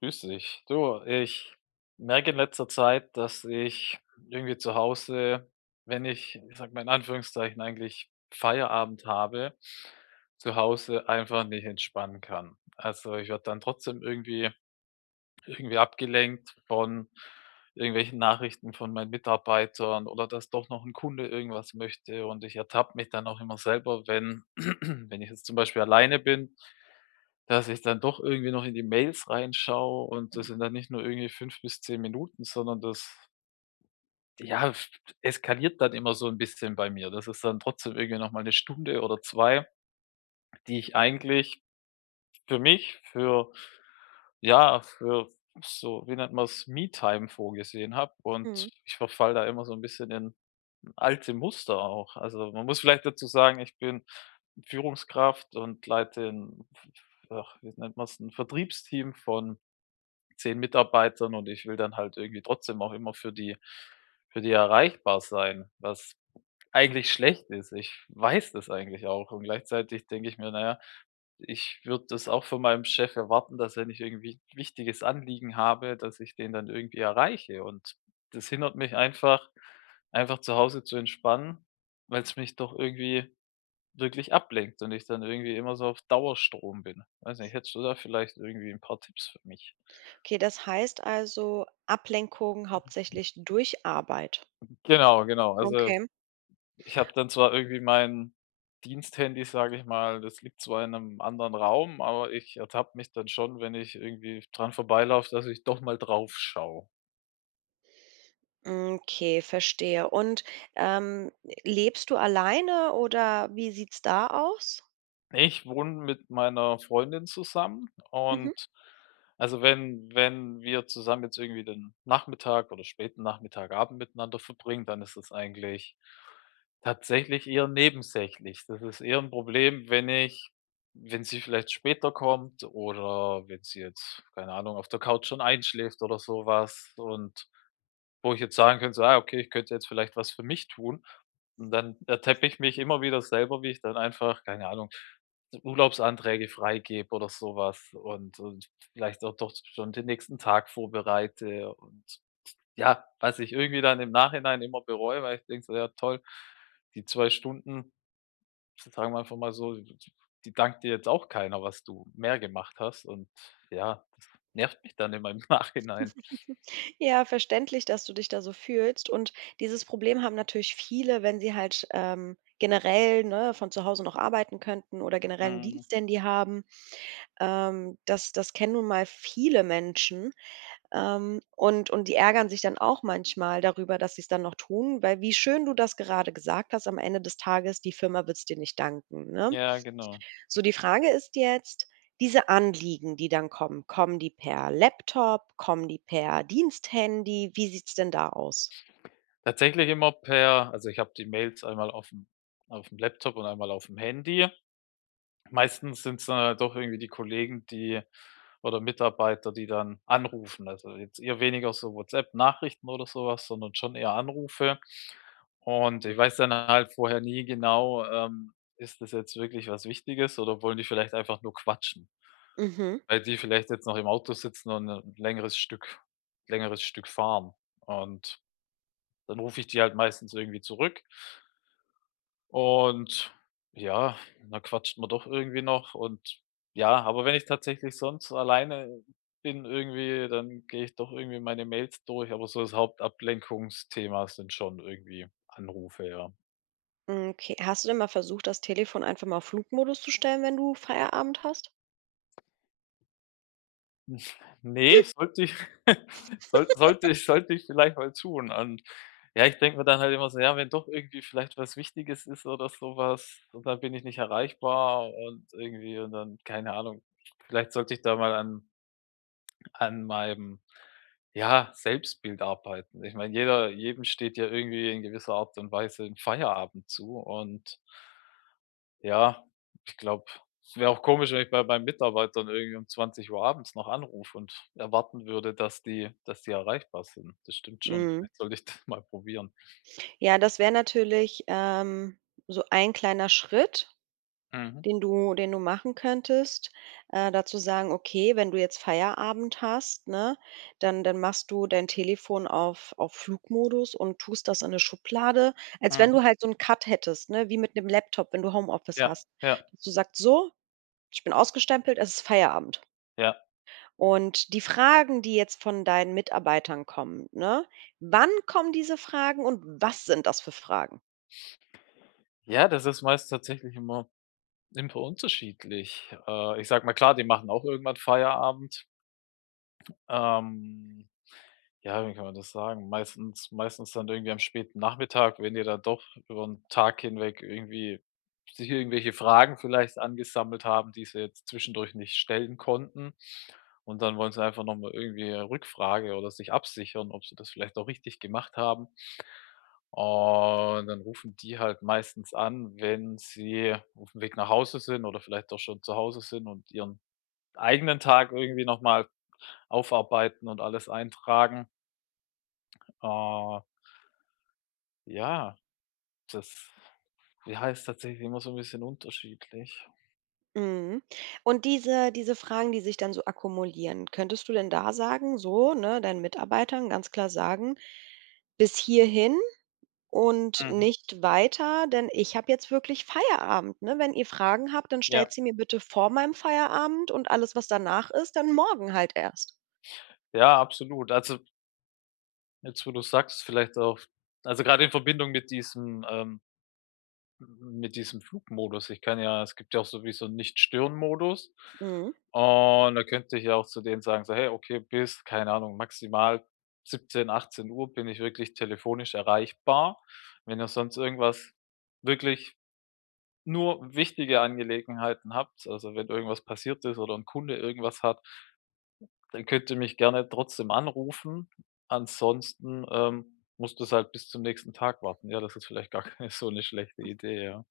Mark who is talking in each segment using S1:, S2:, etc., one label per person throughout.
S1: Grüß dich. Du, ich merke in letzter Zeit, dass ich irgendwie zu Hause, wenn ich, ich sag mal in Anführungszeichen, eigentlich Feierabend habe, zu Hause einfach nicht entspannen kann. Also ich werde dann trotzdem irgendwie abgelenkt von irgendwelchen Nachrichten von meinen Mitarbeitern oder dass doch noch ein Kunde irgendwas möchte. Und ich ertappe mich dann auch immer selber, wenn, wenn ich jetzt zum Beispiel alleine bin, dass ich dann doch irgendwie noch in die Mails reinschaue, und das sind dann nicht nur irgendwie 5 bis 10 Minuten, sondern das, ja, eskaliert dann immer so ein bisschen bei mir. Das ist dann trotzdem irgendwie noch mal 'ne Stunde oder zwei, die ich eigentlich für mich, für ja, für so, wie nennt man's, Me-Time vorgesehen habe,
S2: Mhm.
S1: und ich verfall da immer so ein bisschen in alte Muster auch. Also, man muss vielleicht dazu sagen, ich bin Führungskraft und leite ein, ach, wie nennt man es, ein Vertriebsteam von 10 Mitarbeitern, und ich will dann halt irgendwie trotzdem auch immer für die erreichbar sein, was eigentlich schlecht ist. Ich weiß das eigentlich auch und gleichzeitig denke ich mir: „Naja, ich würde das auch von meinem Chef erwarten, dass, wenn ich irgendwie ein wichtiges Anliegen habe, dass ich den dann irgendwie erreiche." Und das hindert mich einfach zu Hause zu entspannen, weil es mich doch irgendwie wirklich ablenkt und ich dann irgendwie immer so auf Dauerstrom bin. Weiß nicht, hättest du da vielleicht irgendwie ein paar Tipps für mich?
S2: Okay, das heißt also Ablenkung hauptsächlich durch Arbeit.
S1: Genau, genau. Also,
S2: Okay.
S1: ich habe dann zwar irgendwie mein Diensthandy, sage ich mal, das liegt zwar in einem anderen Raum, aber ich ertappe mich dann schon, wenn ich irgendwie dran vorbeilaufe, dass ich doch mal drauf schaue.
S2: Okay, verstehe. Ähm, Lebst du alleine oder wie sieht's da aus?
S1: Ich wohne mit meiner Freundin zusammen,
S2: Mhm.
S1: und also, wenn wir zusammen jetzt irgendwie den Nachmittag oder späten Nachmittag, Abend miteinander verbringen, dann ist das eigentlich tatsächlich eher nebensächlich. Das ist eher ein Problem, wenn ich wenn sie vielleicht später kommt oder wenn sie jetzt, keine Ahnung, auf der Couch schon einschläft oder sowas, und wo ich jetzt sagen könnte, so: „Ah, okay, ich könnte jetzt vielleicht was für mich tun." Und dann ertappe ich mich immer wieder selber, wie ich dann einfach, keine Ahnung, Urlaubsanträge freigebe oder sowas, und vielleicht auch doch schon den nächsten Tag vorbereite, und ja, was ich irgendwie dann im Nachhinein immer bereue, weil ich denke so: „Ja toll, die 2 Stunden, sagen wir einfach mal so, die dankt dir jetzt auch keiner, was du mehr gemacht hast." Und ja, das nervt mich dann immer im Nachhinein.
S2: Ja, verständlich, dass du dich da so fühlst. Und dieses Problem haben natürlich viele, wenn sie halt generell, ne, von zu Hause noch arbeiten könnten oder generell einen
S1: Mhm.
S2: Diensthandy haben. Das kennen nun mal viele Menschen. Und die ärgern sich dann auch manchmal darüber, dass sie es dann noch tun, weil, wie schön du das gerade gesagt hast, am Ende des Tages, die Firma wird's dir nicht danken, ne?
S1: Ja, genau.
S2: So, die Frage ist jetzt, diese Anliegen, die dann kommen, kommen die per Laptop, kommen die per Diensthandy? Wie sieht's denn da aus?
S1: Tatsächlich immer. Per Also, ich habe die Mails einmal auf dem Laptop und einmal auf dem Handy. Meistens sind's dann halt doch irgendwie die Kollegen, die, oder Mitarbeiter, die dann anrufen. Also jetzt eher weniger so WhatsApp-Nachrichten oder sowas, sondern schon eher Anrufe. Und ich weiß dann halt vorher nie genau, ist das jetzt wirklich was Wichtiges oder wollen die vielleicht einfach nur quatschen,
S2: Mhm.
S1: weil die vielleicht jetzt noch im Auto sitzen und ein längeres Stück fahren. Und dann rufe ich die halt meistens irgendwie zurück. Und ja, dann quatscht man doch irgendwie noch, und ja, aber wenn ich tatsächlich sonst alleine bin irgendwie, dann gehe ich doch irgendwie meine Mails durch, aber so, das Hauptablenkungsthema sind schon irgendwie Anrufe, ja.
S2: Okay. Hast du denn mal versucht, das Telefon einfach mal auf Flugmodus zu stellen, wenn du Feierabend hast?
S1: Nee, sollte ich. Sollte ich vielleicht mal tun, und ja, ich denke mir dann halt immer so: „Ja, wenn doch irgendwie vielleicht was Wichtiges ist oder sowas, und dann bin ich nicht erreichbar" und irgendwie und dann keine Ahnung. Vielleicht sollte ich da mal an an meinem, ja, Selbstbild arbeiten. Ich meine, jeder jedem steht ja irgendwie in gewisser Art und Weise ein Feierabend zu, und ja, ich glaube, es wäre auch komisch, wenn ich bei meinen Mitarbeitern irgendwie um 20 Uhr abends noch anrufe und erwarten würde, dass die erreichbar sind. Das stimmt schon.
S2: Mhm.
S1: Vielleicht sollte ich das mal probieren.
S2: Ja, das wäre natürlich, so ein kleiner Schritt,
S1: Mhm,
S2: den du machen könntest, dazu sagen: „Okay, wenn du jetzt Feierabend hast, ne, dann machst du dein Telefon auf Flugmodus und tust das in eine Schublade“, als wenn
S1: mhm.
S2: du halt so einen Cut hättest, ne, wie mit 'nem Laptop, wenn du Homeoffice
S1: Ja,
S2: hast,
S1: ja,
S2: dass du sagst: „So, ich bin ausgestempelt, es ist Feierabend.“
S1: ja.
S2: Und die Fragen, die jetzt von deinen Mitarbeitern kommen, ne, wann kommen diese Fragen und was sind das für Fragen?
S1: Ja, das ist meist tatsächlich immer unterschiedlich. Ich sage mal, klar, die machen auch irgendwann Feierabend. Ähm Ja, wie kann man das sagen? Meistens dann irgendwie am späten Nachmittag, wenn dir dann doch über 'n Tag hinweg irgendwie sich irgendwelche Fragen vielleicht angesammelt haben, die sie jetzt zwischendurch nicht stellen konnten. Und dann wollen sie einfach noch mal irgendwie eine Rückfrage oder sich absichern, ob sie das vielleicht auch richtig gemacht haben. Und dann rufen die halt meistens an, wenn sie auf dem Weg nach Hause sind oder vielleicht auch schon zu Hause sind und ihren eigenen Tag irgendwie noch mal aufarbeiten und alles eintragen. Äh Ja, das, ja, ist tatsächlich immer so ein bisschen unterschiedlich.
S2: Mhm. Und diese Fragen, die sich dann so akkumulieren, könntest du denn da sagen, so, ne, deinen Mitarbeitern ganz klar sagen: „Bis hierhin und
S1: Mhm.
S2: nicht weiter, denn ich habe jetzt wirklich Feierabend, ne? Wenn ihr Fragen habt, dann
S1: Ja,
S2: stellt sie mir bitte vor meinem Feierabend und alles, was danach ist, dann morgen halt erst.“
S1: ja, absolut. Also, jetzt, wo du sagst, vielleicht auch, also, gerade in Verbindung mit diesem Flugmodus. Ich kann ja, es gibt ja auch sowieso 'n Nicht-Stören-Modus.
S2: Mhm.
S1: Und da könnte ich ja auch zu denen sagen, so: „Hey, okay, bis, keine Ahnung, maximal 17, 18 Uhr bin ich wirklich telefonisch erreichbar. Wenn ihr sonst irgendwas wirklich nur wichtige Angelegenheiten habt, also wenn irgendwas passiert ist oder ein Kunde irgendwas hat, dann könnt ihr mich gerne trotzdem anrufen. Ansonsten, musst du es halt bis zum nächsten Tag warten. Ja, das ist vielleicht gar keine so eine schlechte Idee, ja."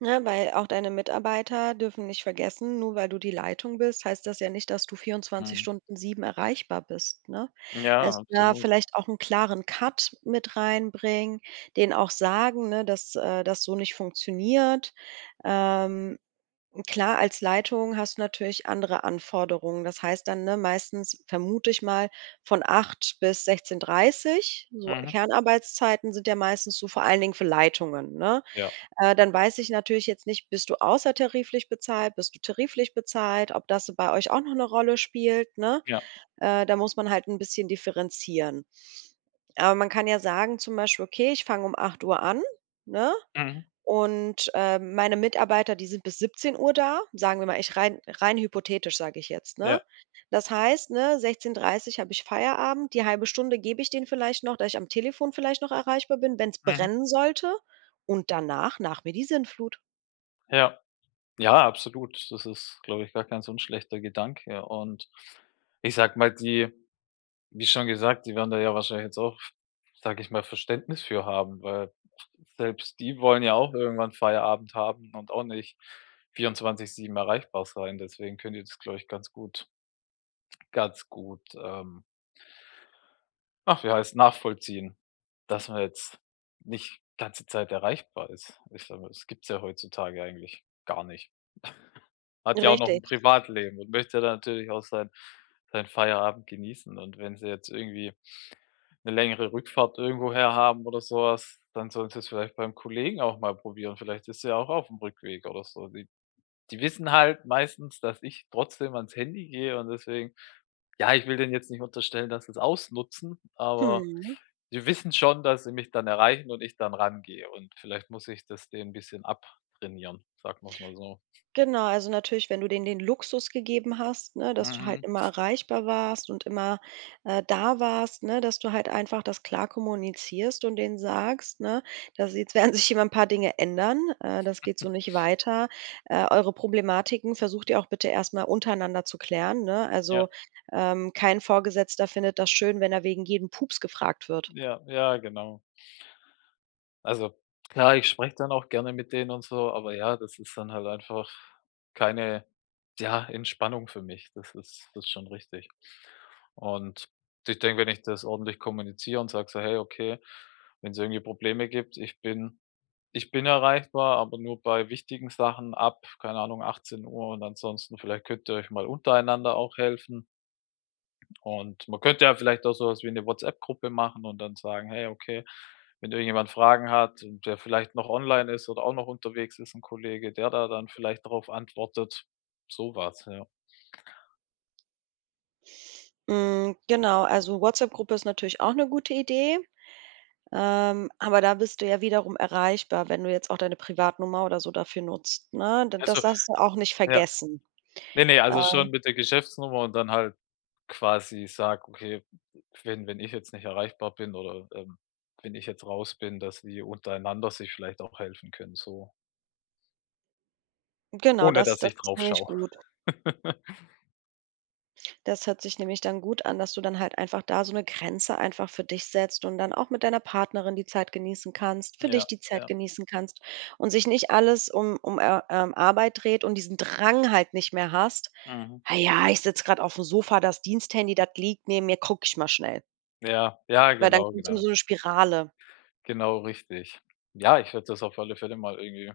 S2: Ne, weil auch deine Mitarbeiter dürfen nicht vergessen, nur weil du die Leitung bist, heißt das ja nicht, dass du vierundzwanzig
S1: Mhm.
S2: Stunden 7 erreichbar bist, ne?
S1: Ja,
S2: Also, da
S1: absolut.
S2: vielleicht auch einen klaren Cut mit reinbringen, denen auch sagen, ne, dass, das so nicht funktioniert. Ähm, klar, als Leitung hast du natürlich andere Anforderungen. Das heißt dann, ne, meistens vermute ich mal, von 8 bis sechzehn Uhr dreißig. So
S1: Mhm.
S2: Kernarbeitszeiten sind ja meistens so vor allen Dingen für Leitungen, ne?
S1: Ja,
S2: Dann weiß ich natürlich jetzt nicht, bist du außertariflich bezahlt, bist du tariflich bezahlt, ob das bei euch auch noch eine Rolle spielt, ne?
S1: ja.
S2: Da muss man halt ein bisschen differenzieren. Aber man kann ja sagen, zum Beispiel: „Okay, ich fange um acht Uhr an“, ne?
S1: Mhm.
S2: Und meine Mitarbeiter, die sind bis siebzehn Uhr da, sagen wir mal, ich rein hypothetisch sage ich jetzt, ne?
S1: Ja.
S2: Das heißt, ne, 16:30 habe ich Feierabend, die halbe Stunde gebe ich denen vielleicht noch, dass ich am Telefon vielleicht noch erreichbar bin, wenn es
S1: Mhm.
S2: brennen sollte, und danach nach mir die Sinnflut.
S1: Ja. Ja, absolut. Das ist, glaube ich, gar kein so 'n schlechter Gedanke, und ich sag mal, die, wie schon gesagt, die werden da ja wahrscheinlich jetzt auch, sage ich mal, Verständnis für haben, weil selbst die wollen ja auch irgendwann Feierabend haben und auch nicht 24/7 erreichbar sein. Deswegen könnt ihr das, glaube ich, ganz gut, ach, wie heißt, nachvollziehen, dass man jetzt nicht ganze Zeit erreichbar ist. Ich sage mal, das gibt's ja heutzutage eigentlich gar nicht. Hat ja auch noch
S2: Richtig.
S1: ein Privatleben und möchte da natürlich auch sein seinen Feierabend genießen, und wenn sie jetzt irgendwie 'ne längere Rückfahrt irgendwoher haben oder so was, dann sollen sie's vielleicht beim Kollegen auch mal probieren. Vielleicht ist er auch auf'm Rückweg oder so. Die wissen halt meistens, dass ich trotzdem ans Handy gehe, und deswegen, ja, ich will denen jetzt nicht unterstellen, dass sie's ausnutzen, aber
S2: Mhm.
S1: die wissen schon, dass sie mich dann erreichen und ich dann rangehe, und vielleicht muss ich das denen bisschen abtrainieren, sagen wir's mal so.
S2: Genau, also natürlich, wenn du denen den Luxus gegeben hast, ne, dass du halt
S1: Mhm.
S2: immer erreichbar warst und immer, da warst, ne, dass du halt einfach das klar kommunizierst und denen sagst, ne: „Das jetzt werden sich immer ein paar Dinge ändern, das geht so nicht weiter. Eure Problematiken versucht ihr auch bitte erstmal untereinander zu klären“, ne? Also,
S1: Ja,
S2: ähm, kein Vorgesetzter findet das schön, wenn er wegen jedem Pups gefragt wird.
S1: ja, ja, genau. Also, klar, ich spreche dann auch gerne mit denen und so, aber ja, das ist dann halt einfach keine, ja, Entspannung für mich. Das ist schon richtig. Und ich denke, wenn ich das ordentlich kommuniziere und sage so: „Hey, okay, wenn es irgendwie Probleme gibt, ich bin erreichbar, aber nur bei wichtigen Sachen ab, keine Ahnung, 18 Uhr, und ansonsten vielleicht könnt ihr euch mal untereinander auch helfen." Und man könnte ja vielleicht auch so was wie eine WhatsApp-Gruppe machen und dann sagen: „Hey, okay, wenn irgendjemand Fragen hat und der vielleicht noch online ist oder auch noch unterwegs ist, 'n Kollege, der da dann vielleicht darauf antwortet, so was, ja."
S2: Hm, genau, also WhatsApp-Gruppe ist natürlich auch eine gute Idee. Aber da bist du ja wiederum erreichbar, wenn du jetzt auch deine Privatnummer oder so dafür nutzt, ne? D
S1: Also,
S2: das darfst du auch nicht
S1: ja.
S2: vergessen.
S1: Ne, ne, also
S2: Ähm,
S1: schon mit der Geschäftsnummer und dann halt quasi sage: „Okay, wenn ich jetzt nicht erreichbar bin oder, wenn ich jetzt raus bin, dass die untereinander sich vielleicht auch helfen können", so,
S2: genau,
S1: ohne
S2: das
S1: dass
S2: das
S1: ich
S2: ist
S1: drauf
S2: nämlich
S1: schaue.
S2: gut. Das hört sich nämlich dann gut an, dass du dann halt einfach da so eine Grenze einfach für dich setzt und dann auch mit deiner Partnerin die Zeit genießen kannst, für dich
S1: Ja,
S2: die Zeit
S1: ja,
S2: genießen kannst und sich nicht alles um Arbeit dreht und diesen Drang halt nicht mehr hast:
S1: mhm.
S2: „Ah ja, ich sitze gerade auf dem Sofa, das Diensthandy, das liegt neben mir, gucke ich mal schnell.“
S1: Ja, ja,
S2: Weil dann
S1: genau,
S2: kommt so 'ne
S1: genau.
S2: so 'ne Spirale.
S1: Genau richtig. Ja, ich werde das auf alle Fälle mal irgendwie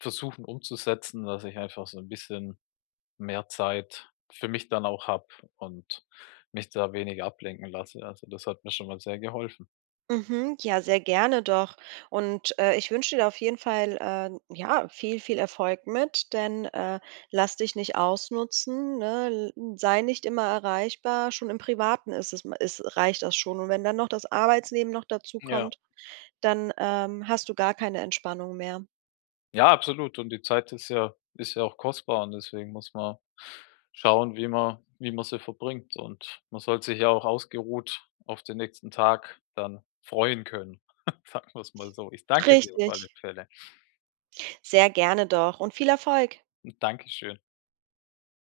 S1: versuchen umzusetzen, dass ich einfach so ein bisschen mehr Zeit für mich dann auch habe und mich da weniger ablenken lasse. Also, das hat mir schon mal sehr geholfen.
S2: Mhm, ja, sehr gerne doch. Und ich wünsche dir auf jeden Fall, ja, viel, viel Erfolg mit, denn lass dich nicht ausnutzen, ne? L sei nicht immer erreichbar. Schon im Privaten ist es ist reicht das schon. Und wenn dann noch das Arbeitsleben noch dazu
S1: Ja.
S2: kommt, dann, hast du gar keine Entspannung mehr.
S1: Ja, absolut. Und die Zeit ist ja auch kostbar, und deswegen muss man schauen, wie man sie verbringt. Und man soll sich ja auch ausgeruht auf den nächsten Tag dann freuen können, sagen wir es mal so. Ich danke dir auf
S2: Richtig.
S1: alle Fälle.
S2: Sehr gerne doch und viel Erfolg.
S1: Und Dankeschön.